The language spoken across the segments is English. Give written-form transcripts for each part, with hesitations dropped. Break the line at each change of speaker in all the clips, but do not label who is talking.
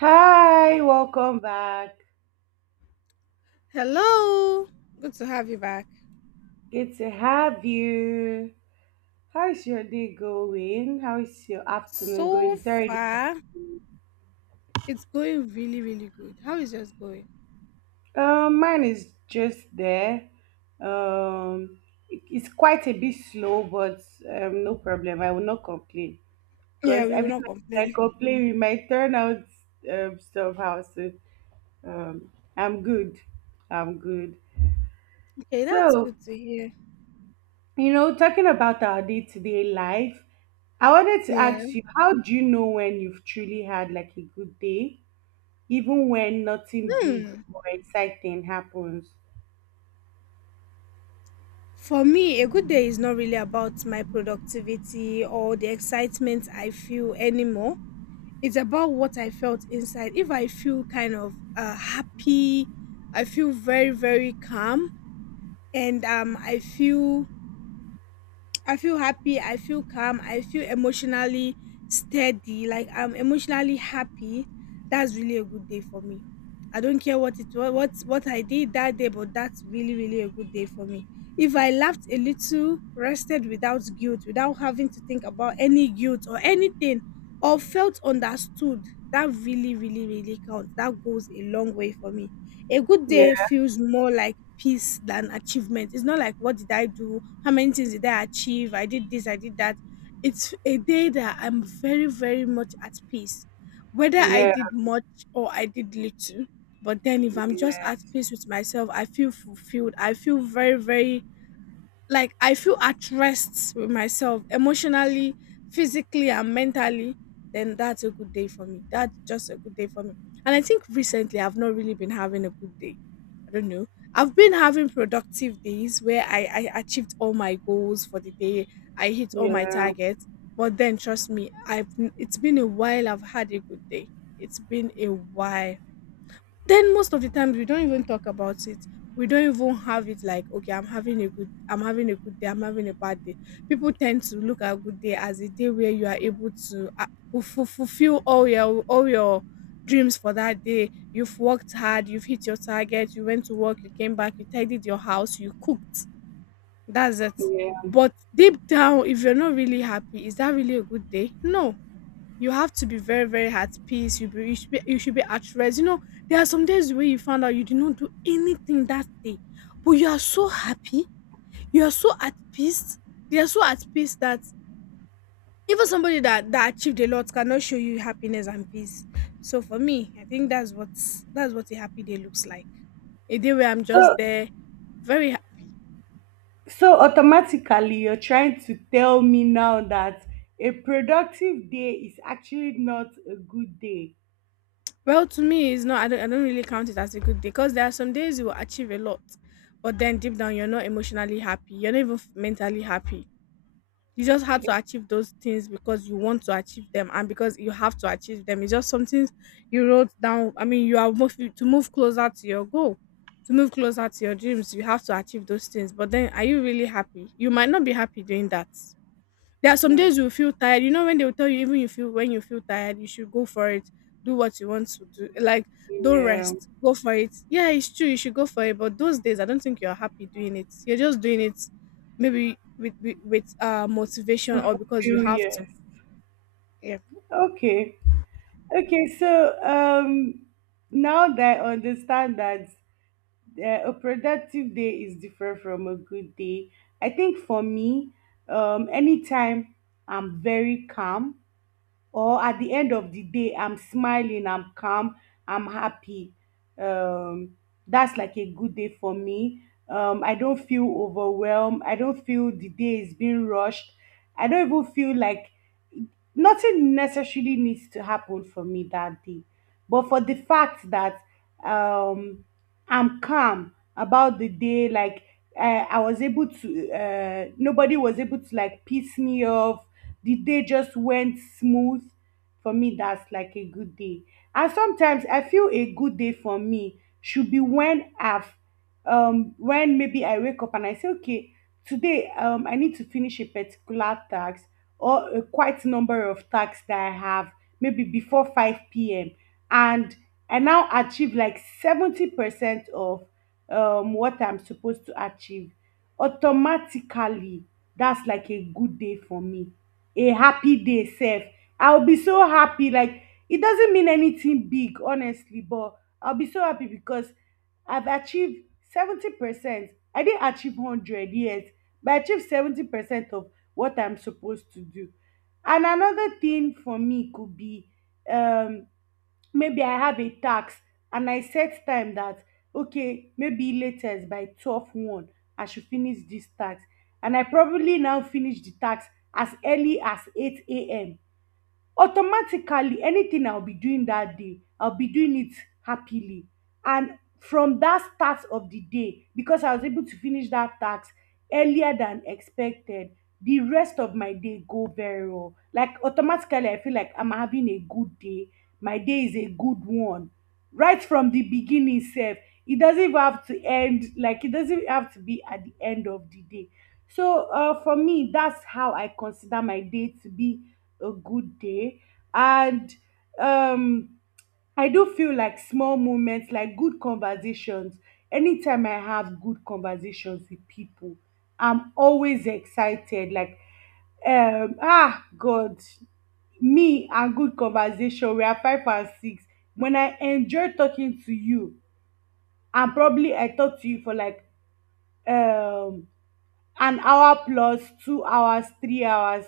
Hi, welcome back.
Hello, good to have you back.
Good to have you. How's your day going? How is your afternoon
So
going? It's already
far, it's going really, really good. How is yours going?
Mine is just there. Um it's quite a bit slow, but no problem. I will not complain.
Yeah,
Because
we will
every
not
time I
complain.
complain it might turn out stuff. So, I'm good. I'm good.
Okay, that's
So
good to hear.
You know, talking about our day-to-day life, I wanted to
Yeah.
ask you, how do you know when you've truly had like a good day, even when nothing big
Hmm.
or exciting happens?
For me, a good day is not really about my productivity or the excitement I feel anymore. It's about what I felt inside. If I feel kind of happy, I feel very, very calm, and I feel happy, I feel calm, I feel emotionally steady, like I'm emotionally happy. That's really a good day for me. I don't care what it was, what I did that day, but that's really really a good day for me. If I laughed a little, rested without guilt, without having to think about any guilt or anything, or felt understood, that really really really counts. That goes a long way for me. A good
Yeah,
day feels more like peace than achievement. It's not like what did I do? How many things did I achieve? I did this, I did that. It's a day that I'm very, very much at peace, whether I
yeah,
did much or I did little. But then if I'm just
yeah,
at peace with myself, I feel fulfilled. I feel very, very like I feel at rest with myself emotionally, physically, and mentally, then that's a good day for me. That's just a good day for me. And I think recently I've not really been having a good day. I don't know. I've been having productive days where I achieved all my goals for the day, I hit all my
yeah,
targets. But then, trust me, it's been a while I've had a good day. It's been a while. Then most of the times we don't even talk about it. We don't even have it like, okay, I'm having a good day, I'm having a bad day. People tend to look at good day as a day where you are able to fulfill all your dreams for that day. You've worked hard, you've hit your target, you went to work, you came back, you tidied your house, you cooked. That's it.
yeah.
But deep down, if you're not really happy, is that really a good day? No. You have to be very very at peace. You you should be, you should be at rest, you know. There are some days where you found out you did not do anything that day, but you are so happy, you are so at peace. They are so at peace that Even somebody that achieved a lot cannot show you happiness and peace. So for me, I think that's what a happy day looks like. A day where I'm just
So,
there, very happy.
so automatically you're trying to tell me now that a productive day is actually not a good day.
Well, to me, it's not. I don't really count it as a good day because there are some days you will achieve a lot, but then deep down you're not emotionally happy. You're not even mentally happy. You just had to
Okay.
achieve those things because you want to achieve them and because you have to achieve them. It's just something you wrote down. I mean, you are moving to move closer to your goal, to move closer to your dreams. You have to achieve those things. But then, are you really happy? You might not be happy doing that. There are some
Okay.
days you feel tired. You know, when they'll tell you, even you feel when you feel tired, you should go for it. Do what you want to do. Like, don't
Yeah.
rest. Go for it. Yeah, it's true. You should go for it. But those days, I don't think you're happy doing it. You're just doing it maybe with motivation
To
or because you
fulfill,
have to.
yes.
Yeah.
Okay. Okay, so now that I understand that a productive day is different from a good day. I think for me, anytime I'm very calm, or at the end of the day, I'm smiling, I'm calm, I'm happy, um that's like a good day for me. Um I don't feel overwhelmed, I don't feel the day is being rushed, I don't even feel like nothing necessarily needs to happen for me that day, but for the fact that um I'm calm about the day. Like, I was able to nobody was able to like piss me off, the day just went smooth. For me that's like a good day. And sometimes I feel a good day for me should be when maybe I wake up and I say, okay, today I need to finish a particular task, or a quite number of tasks that I have, maybe before 5 p.m., and I now achieve like 70% of what I'm supposed to achieve. Automatically, that's like a good day for me, a happy day self. I'll be so happy. Like, it doesn't mean anything big honestly, but I'll be so happy because I've achieved 70%. I didn't achieve 100 yet, but I achieved 70% of what I'm supposed to do. And another thing for me could be, um maybe I have a task, and I set time that, okay, maybe latest by 12, 1, I should finish this task. And I probably now finish the task as early as 8 a.m. Automatically, anything I'll be doing that day, I'll be doing it happily. And from that start of the day, because I was able to finish that task earlier than expected, the rest of my day go very well. Like, automatically I feel like I'm having a good day. My day is a good one right from the beginning self. It doesn't even have to end. Like, it doesn't have to be at the end of the day. So, for me that's how I consider my day to be a good day. And um I do feel like small moments like good conversations. Anytime I have good conversations with people, I'm always excited. Like, ah God, me and good conversation we are five and six. When I enjoy talking to you, and probably I talk to you for like, um an hour plus 2 hours, 3 hours,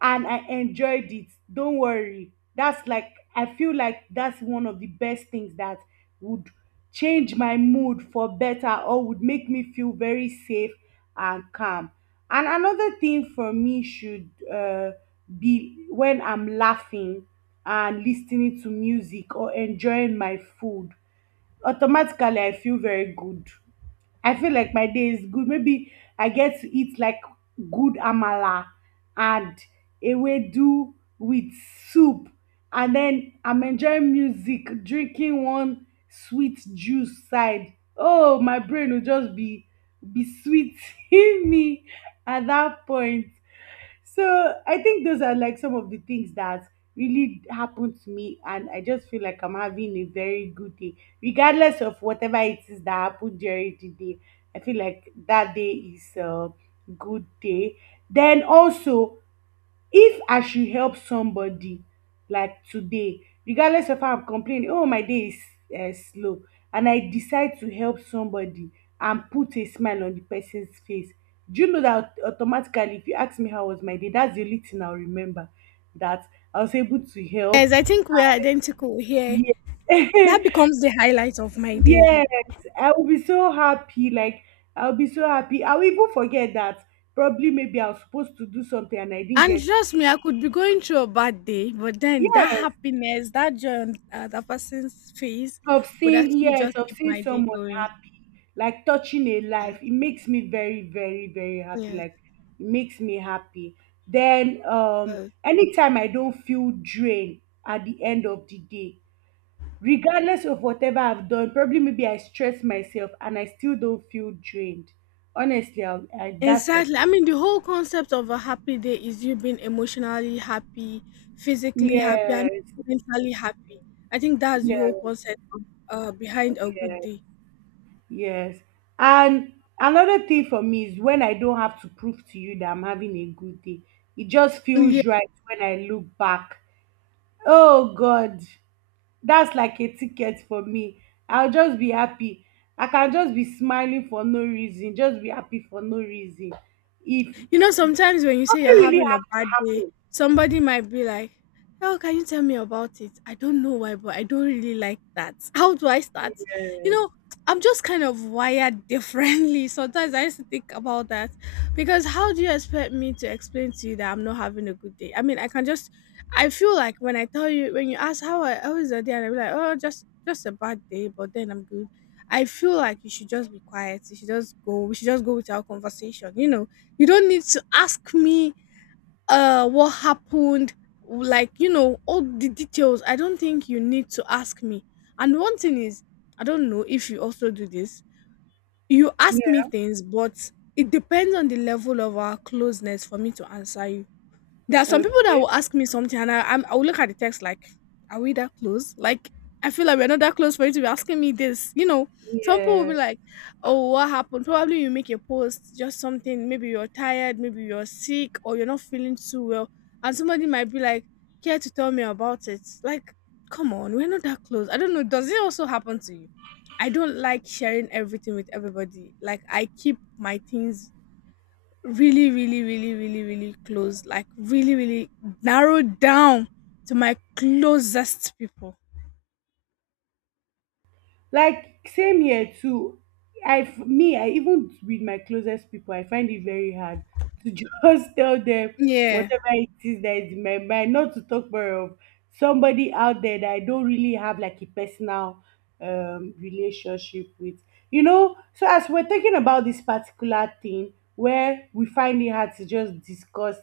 and I enjoyed it, don't worry. That's like, I feel like that's one of the best things that would change my mood for better, or would make me feel very safe and calm. And another thing for me should be when I'm laughing and listening to music or enjoying my food. Automatically, I feel very good. I feel like my day is good. Maybe I get to eat like good amala and ewedu with soup. And then I'm enjoying music, drinking one sweet juice side. Oh, my brain will just be sweet in me at that point. So I think those are like some of the things that really happened to me, and I just feel like I'm having a very good day. Regardless of whatever it is that happened during the day, I feel like that day is a good day. Then also, if I should help somebody, like today, regardless of how I'm complaining, oh my day is slow, and I decide to help somebody and put a smile on the person's face, do you know that automatically, if you ask me how was my day, that's the only thing I'll remember, that I was able to
Yes,
help.
I think we're identical here.
Yeah.
That becomes the highlight of my day.
Yes, I will be so happy. Like, I'll be so happy. I'll even forget that probably maybe I was supposed to do something and I didn't
And
get.
trust me, I could be going through a bad day, but then that
Yes,
happiness, that joy on that person's face
of
would
seeing,
actually
yes,
just
of
keep
seeing
my day
someone
going.
happy, like touching a
Yes,
life, it makes me very very very happy.
yes,
Like, it makes me happy. Then
does.
anytime I don't feel drained at the end of the day, regardless of whatever I've done, probably maybe I stress myself and I still don't feel drained. Honestly, I, that's like,
Exactly. I mean, the whole concept of a happy day is you being emotionally happy, physically happy, and
yes,
mentally happy. I think that's the
yes,
whole concept of, behind a good
yes,
day.
yes. And another thing for me is when I don't have to prove to you that I'm having a good day. It just
Yeah.
feels right when I look back. Oh God, that's like a ticket for me. I'll just be happy. I can just be smiling for no reason, just be happy for no reason. If
You know, sometimes when you say you're
nothing really
having a
has to
bad day, somebody might be like, oh, can you tell me about it? I don't know why, but I don't really like that. How do I start? You
happen.
know, I'm just kind of wired differently. Sometimes I used to think about that because how do you expect me to explain to you that I'm not having a good day? I mean, I can just, I feel like when I tell you, when you ask how, how is the day, and I'm like, oh, just a bad day, but then I'm good. I feel like you should just be quiet. You should just go. We should just go without conversation. You know, you don't need to ask me what happened, like you know, all the details. I don't think you need to ask me. And one thing is, I don't know if you also do this. You ask me
Yes.
things, but it depends on the level of our closeness for me to answer you. There are
Yeah.
some
Okay.
people that will ask me something and I'll look at the text like, are we that close? Like, I feel like we're not that close for you to be asking me this. You know, some people will
Yeah.
be like, oh, what happened? Probably you make a post, just something. Maybe you're tired, maybe you're sick, or you're not feeling too well. And somebody might be like, care to tell me about it? Like, come on, we're not that close. I don't know. Does it also happen to you? I don't like sharing everything with everybody. Like, I keep my things really really really really really close, like really really narrowed down to my closest people.
Like, same here too. Me, I even with my closest people I find it very hard to just tell them
Yeah.
whatever it is that is in my mind. Not to talk more of somebody out there that I don't really have like a personal relationship with. You know. So as we're talking about this particular thing where we find it hard to just discuss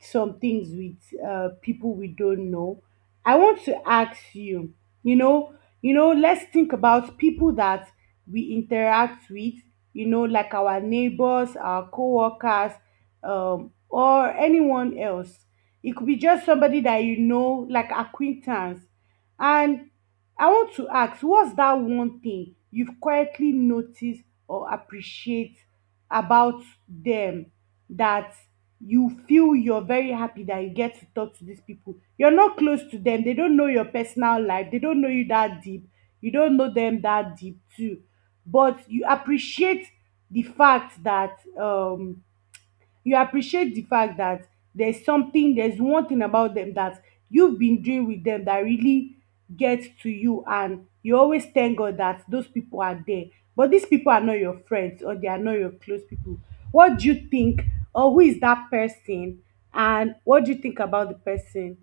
some things with people we don't know, I want to ask you, you know, let's think about people that we interact with, like our neighbors, our co-workers, or anyone else. It could be just somebody that you know, like acquaintance. And I want to ask, what's that one thing you've quietly noticed or appreciate about them, that you feel you're very happy that you get to talk to these people. You're not close to them. They don't know your personal life. They don't know you that deep. You don't know them that deep too. But you appreciate the fact that you appreciate the fact that there's one thing about them that you've been doing with them that really gets to you, and you always thank God that those people are there, but these people are not your friends or they are not your close people. What do you think, or who is that person, and what do you think about the person?